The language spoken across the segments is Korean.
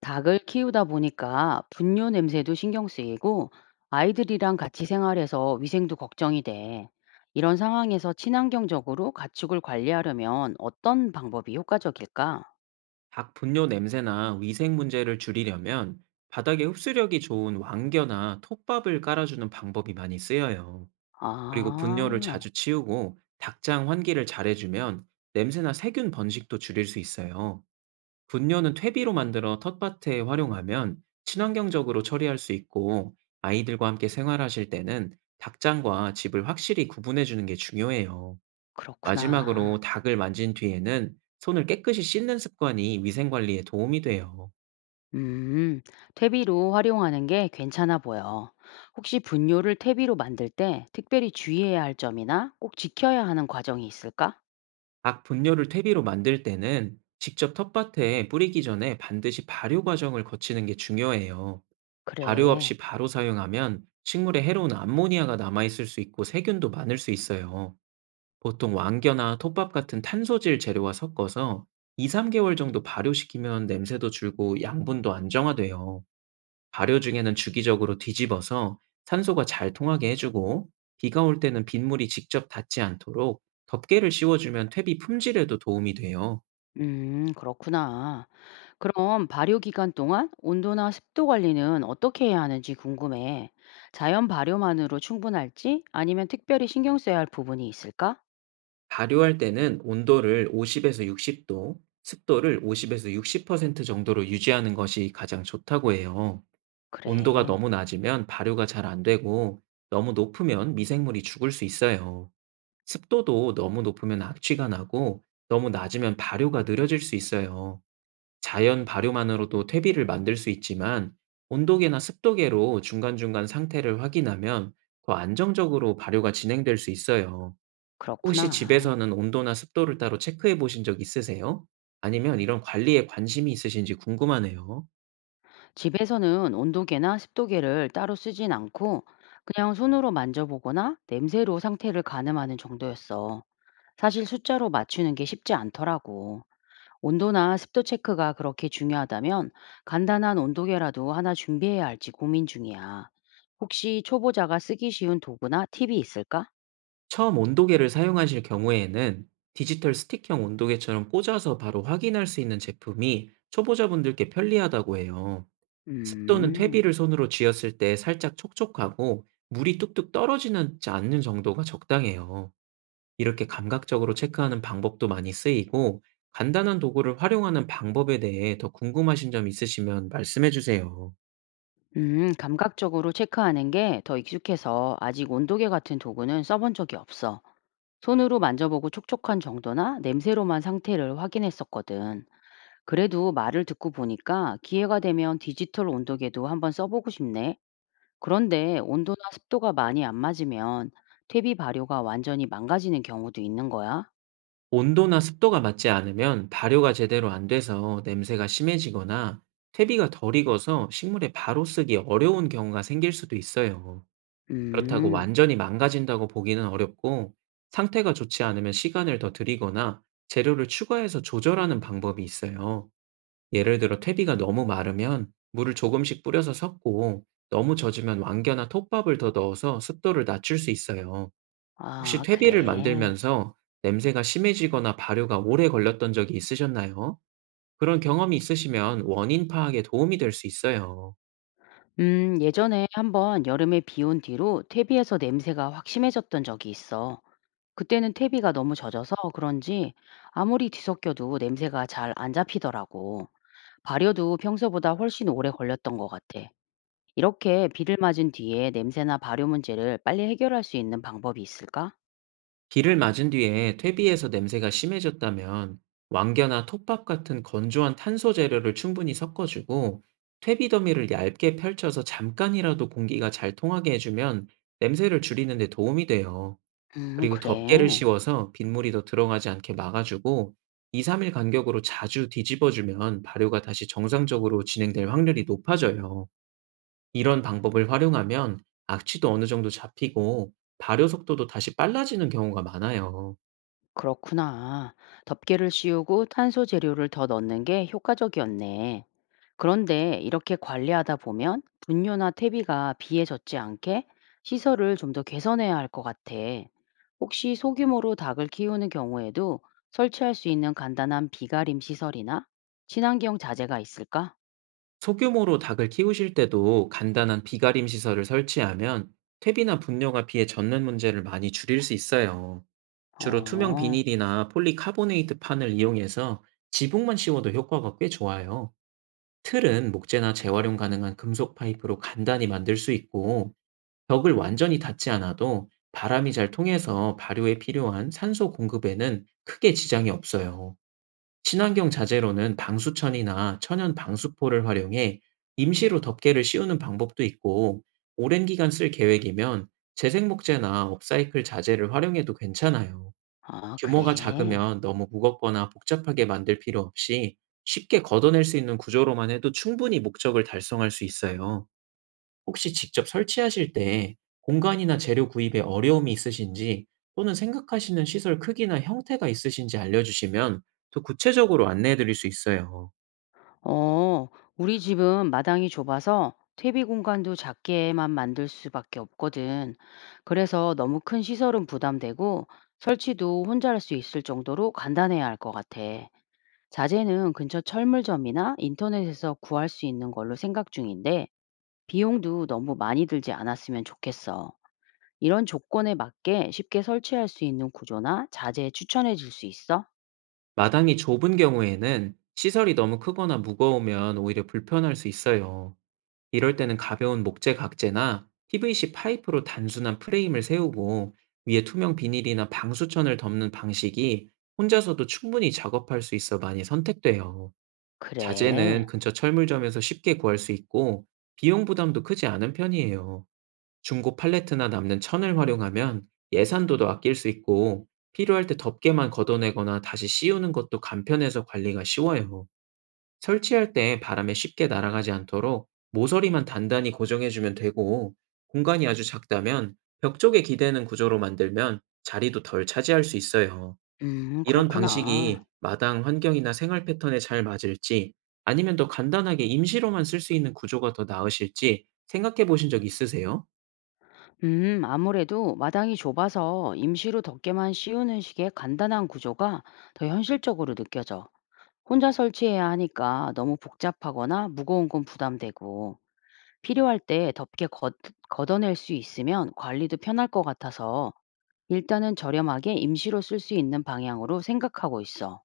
닭을 키우다 보니까 분뇨 냄새도 신경 쓰이고 아이들이랑 같이 생활해서 위생도 걱정이 돼. 이런 상황에서 친환경적으로 가축을 관리하려면 어떤 방법이 효과적일까? 닭 분뇨 냄새나 위생 문제를 줄이려면 바닥에 흡수력이 좋은 왕겨나 톱밥을 깔아주는 방법이 많이 쓰여요. 그리고 분뇨를 아, 자주 치우고 닭장 환기를 잘해주면 냄새나 세균 번식도 줄일 수 있어요. 분뇨는 퇴비로 만들어 텃밭에 활용하면 친환경적으로 처리할 수 있고, 아이들과 함께 생활하실 때는 닭장과 집을 확실히 구분해주는 게 중요해요. 그렇구나. 마지막으로 닭을 만진 뒤에는 손을 깨끗이 씻는 습관이 위생 관리에 도움이 돼요. 음, 퇴비로 활용하는 게 괜찮아 보여. 혹시 분뇨를 퇴비로 만들 때 특별히 주의해야 할 점이나 꼭 지켜야 하는 과정이 있을까? 닭 분뇨를 퇴비로 만들 때는 직접 텃밭에 뿌리기 전에 반드시 발효 과정을 거치는 게 중요해요. 발효 그래. 없이 바로 사용하면 식물에 해로운 암모니아가 남아있을 수 있고 세균도 많을 수 있어요. 보통 왕겨나 톱밥 같은 탄소질 재료와 섞어서 2, 3개월 정도 발효시키면 냄새도 줄고 양분도 안정화돼요. 발효 중에는 주기적으로 뒤집어서 산소가 잘 통하게 해주고, 비가 올 때는 빗물이 직접 닿지 않도록 덮개를 씌워주면 퇴비 품질에도 도움이 돼요. 그렇구나. 그럼 발효 기간 동안 온도나 습도 관리는 어떻게 해야 하는지 궁금해. 자연 발효만으로 충분할지 아니면 특별히 신경 써야 할 부분이 있을까? 발효할 때는 온도를 50에서 60도, 습도를 50에서 60% 정도로 유지하는 것이 가장 좋다고 해요. 온도가 그래, 너무 낮으면 발효가 잘 안 되고, 너무 높으면 미생물이 죽을 수 있어요. 습도도 너무 높으면 악취가 나고, 너무 낮으면 발효가 느려질 수 있어요. 자연 발효만으로도 퇴비를 만들 수 있지만, 온도계나 습도계로 중간중간 상태를 확인하면 더 안정적으로 발효가 진행될 수 있어요. 혹시 그렇구나. 집에서는 온도나 습도를 따로 체크해 보신 적 있으세요? 아니면 이런 관리에 관심이 있으신지 궁금하네요. 집에서는 온도계나 습도계를 따로 쓰진 않고 그냥 손으로 만져보거나 냄새로 상태를 가늠하는 정도였어. 사실 숫자로 맞추는 게 쉽지 않더라고. 온도나 습도 체크가 그렇게 중요하다면 간단한 온도계라도 하나 준비해야 할지 고민 중이야. 혹시 초보자가 쓰기 쉬운 도구나 팁이 있을까? 처음 온도계를 사용하실 경우에는 디지털 스틱형 온도계처럼 꽂아서 바로 확인할 수 있는 제품이 초보자분들께 편리하다고 해요. 습도는 음, 퇴비를 손으로 쥐었을 때 살짝 촉촉하고 물이 뚝뚝 떨어지는 지 않는 정도가 적당해요. 이렇게 감각적으로 체크하는 방법도 많이 쓰이고, 간단한 도구를 활용하는 방법에 대해 더 궁금하신 점 있으시면 말씀해 주세요. 감각적으로 체크하는 게 더 익숙해서 아직 온도계 같은 도구는 써본 적이 없어. 손으로 만져보고 촉촉한 정도나 냄새로만 상태를 확인했었거든. 그래도 말을 듣고 보니까 기회가 되면 디지털 온도계도 한번 써보고 싶네. 그런데 온도나 습도가 많이 안 맞으면 퇴비 발효가 완전히 망가지는 경우도 있는 거야? 온도나 습도가 맞지 않으면 발효가 제대로 안 돼서 냄새가 심해지거나 퇴비가 덜 익어서 식물에 바로 쓰기 어려운 경우가 생길 수도 있어요. 그렇다고 음, 완전히 망가진다고 보기는 어렵고, 상태가 좋지 않으면 시간을 더 들이거나 재료를 추가해서 조절하는 방법이 있어요. 예를 들어 퇴비가 너무 마르면 물을 조금씩 뿌려서 섞고, 너무 젖으면 왕겨나 톱밥을 더 넣어서 습도를 낮출 수 있어요. 혹시 아, 퇴비를 그래. 만들면서 냄새가 심해지거나 발효가 오래 걸렸던 적이 있으셨나요? 그런 경험이 있으시면 원인 파악에 도움이 될 수 있어요. 예전에 한번 여름에 비 온 뒤로 퇴비에서 냄새가 확 심해졌던 적이 있어. 그때는 퇴비가 너무 젖어서 그런지 아무리 뒤섞여도 냄새가 잘 안 잡히더라고. 발효도 평소보다 훨씬 오래 걸렸던 것 같아. 이렇게 비를 맞은 뒤에 냄새나 발효 문제를 빨리 해결할 수 있는 방법이 있을까? 비를 맞은 뒤에 퇴비에서 냄새가 심해졌다면 왕겨나 톱밥 같은 건조한 탄소 재료를 충분히 섞어주고, 퇴비 더미를 얇게 펼쳐서 잠깐이라도 공기가 잘 통하게 해주면 냄새를 줄이는 데 도움이 돼요. 그리고 덮개를 그래. 씌워서 빗물이 더 들어가지 않게 막아주고, 2, 3일 간격으로 자주 뒤집어주면 발효가 다시 정상적으로 진행될 확률이 높아져요. 이런 방법을 활용하면 악취도 어느 정도 잡히고, 발효 속도도 다시 빨라지는 경우가 많아요. 그렇구나. 덮개를 씌우고 탄소 재료를 더 넣는 게 효과적이었네. 그런데 이렇게 관리하다 보면 분뇨나 퇴비가 비에 젖지 않게 시설을 좀 더 개선해야 할 것 같아. 혹시 소규모로 닭을 키우는 경우에도 설치할 수 있는 간단한 비가림 시설이나 친환경 자재가 있을까? 소규모로 닭을 키우실 때도 간단한 비가림 시설을 설치하면 퇴비나 분뇨가 비에 젖는 문제를 많이 줄일 수 있어요. 주로 투명 어, 비닐이나 폴리카보네이트 판을 이용해서 지붕만 씌워도 효과가 꽤 좋아요. 틀은 목재나 재활용 가능한 금속 파이프로 간단히 만들 수 있고, 벽을 완전히 닫지 않아도 바람이 잘 통해서 발효에 필요한 산소 공급에는 크게 지장이 없어요. 친환경 자재로는 방수천이나 천연 방수포를 활용해 임시로 덮개를 씌우는 방법도 있고, 오랜 기간 쓸 계획이면 재생목재나 업사이클 자재를 활용해도 괜찮아요. 아, 규모가 그래. 작으면 너무 무겁거나 복잡하게 만들 필요 없이 쉽게 걷어낼 수 있는 구조로만 해도 충분히 목적을 달성할 수 있어요. 혹시 직접 설치하실 때 공간이나 재료 구입에 어려움이 있으신지, 또는 생각하시는 시설 크기나 형태가 있으신지 알려주시면 더 구체적으로 안내해 드릴 수 있어요. 어, 우리 집은 마당이 좁아서 퇴비 공간도 작게만 만들 수밖에 없거든. 그래서 너무 큰 시설은 부담되고 설치도 혼자 할 수 있을 정도로 간단해야 할 것 같아. 자재는 근처 철물점이나 인터넷에서 구할 수 있는 걸로 생각 중인데 비용도 너무 많이 들지 않았으면 좋겠어. 이런 조건에 맞게 쉽게 설치할 수 있는 구조나 자재 추천해 줄 수 있어? 마당이 좁은 경우에는 시설이 너무 크거나 무거우면 오히려 불편할 수 있어요. 이럴 때는 가벼운 목재 각재나 PVC 파이프로 단순한 프레임을 세우고, 위에 투명 비닐이나 방수천을 덮는 방식이 혼자서도 충분히 작업할 수 있어 많이 선택돼요. 자재는 그래. 근처 철물점에서 쉽게 구할 수 있고, 비용 부담도 크지 않은 편이에요. 중고 팔레트나 남는 천을 활용하면 예산도 더 아낄 수 있고, 필요할 때 덮개만 걷어내거나 다시 씌우는 것도 간편해서 관리가 쉬워요. 설치할 때 바람에 쉽게 날아가지 않도록 모서리만 단단히 고정해주면 되고, 공간이 아주 작다면 벽 쪽에 기대는 구조로 만들면 자리도 덜 차지할 수 있어요. 음, 이런 그렇구나. 방식이 마당 환경이나 생활 패턴에 잘 맞을지, 아니면 더 간단하게 임시로만 쓸 수 있는 구조가 더 나으실지 생각해 보신 적 있으세요? 아무래도 마당이 좁아서 임시로 덮개만 씌우는 식의 간단한 구조가 더 현실적으로 느껴져. 혼자 설치해야 하니까 너무 복잡하거나 무거운 건 부담되고, 필요할 때 걷어낼 수 있으면 관리도 편할 것 같아서 일단은 저렴하게 임시로 쓸 수 있는 방향으로 생각하고 있어.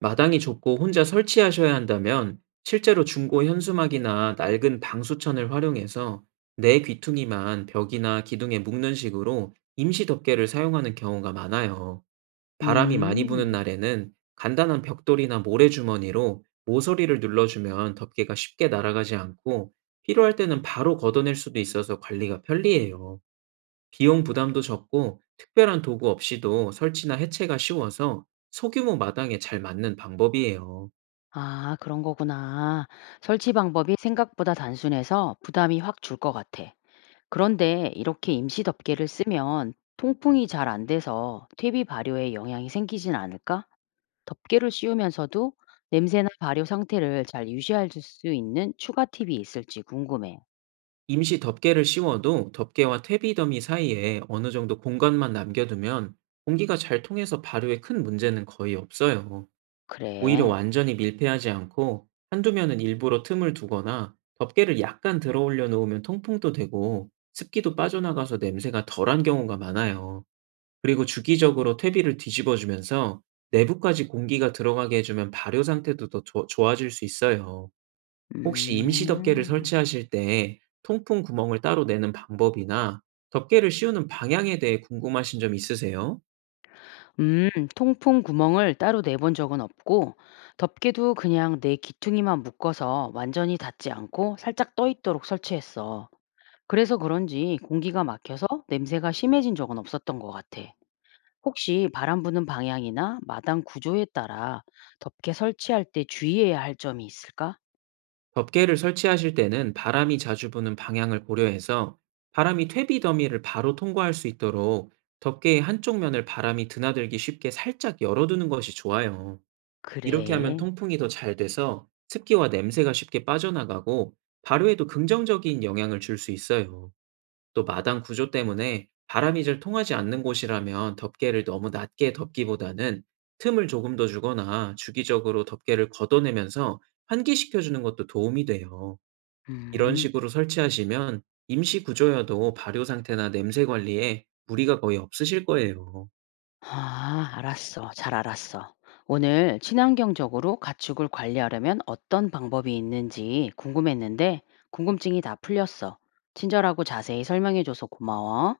마당이 좁고 혼자 설치하셔야 한다면 실제로 중고 현수막이나 낡은 방수천을 활용해서 내 귀퉁이만 벽이나 기둥에 묶는 식으로 임시 덮개를 사용하는 경우가 많아요. 바람이 많이 부는 음, 날에는 간단한 벽돌이나 모래주머니로 모서리를 눌러주면 덮개가 쉽게 날아가지 않고, 필요할 때는 바로 걷어낼 수도 있어서 관리가 편리해요. 비용 부담도 적고 특별한 도구 없이도 설치나 해체가 쉬워서 소규모 마당에 잘 맞는 방법이에요. 아, 그런 거구나. 설치 방법이 생각보다 단순해서 부담이 확 줄 것 같아. 그런데 이렇게 임시 덮개를 쓰면 통풍이 잘 안 돼서 퇴비 발효에 영향이 생기진 않을까? 덮개를 씌우면서도 냄새나 발효 상태를 잘 유지할 수 있는 추가 팁이 있을지 궁금해. 임시 덮개를 씌워도 덮개와 퇴비 더미 사이에 어느 정도 공간만 남겨두면 공기가 잘 통해서 발효에 큰 문제는 거의 없어요. 오히려 그래. 완전히 밀폐하지 않고 한두 면은 일부러 틈을 두거나 덮개를 약간 들어 올려 놓으면 통풍도 되고 습기도 빠져나가서 냄새가 덜한 경우가 많아요. 그리고 주기적으로 퇴비를 뒤집어 주면서 내부까지 공기가 들어가게 해주면 발효 상태도 더 좋아질 수 있어요. 혹시 임시 덮개를 음, 설치하실 때 통풍 구멍을 따로 내는 방법이나 덮개를 씌우는 방향에 대해 궁금하신 점 있으세요? 음, 통풍 구멍을 따로 내본 적은 없고, 덮개도 그냥 내 기퉁이만 묶어서 완전히 닫지 않고 살짝 떠 있도록 설치했어. 그래서 그런지 공기가 막혀서 냄새가 심해진 적은 없었던 것 같아. 혹시 바람 부는 방향이나 마당 구조에 따라 덮개 설치할 때 주의해야 할 점이 있을까? 덮개를 설치하실 때는 바람이 자주 부는 방향을 고려해서 바람이 퇴비 더미를 바로 통과할 수 있도록 덮개의 한쪽 면을 바람이 드나들기 쉽게 살짝 열어두는 것이 좋아요. 이렇게 하면 그래. 통풍이 더 잘 돼서 습기와 냄새가 쉽게 빠져나가고 발효에도 긍정적인 영향을 줄 수 있어요. 또 마당 구조 때문에 바람이 잘 통하지 않는 곳이라면 덮개를 너무 낮게 덮기보다는 틈을 조금 더 주거나 주기적으로 덮개를 걷어내면서 환기시켜주는 것도 도움이 돼요. 이런 음. 식으로 설치하시면 임시 구조여도 발효 상태나 냄새 관리에 무리가 거의 없으실 거예요. 아, 알았어. 잘 알았어. 오늘 친환경적으로 가축을 관리하려면 어떤 방법이 있는지 궁금했는데 궁금증이 다 풀렸어. 친절하고 자세히 설명해줘서 고마워.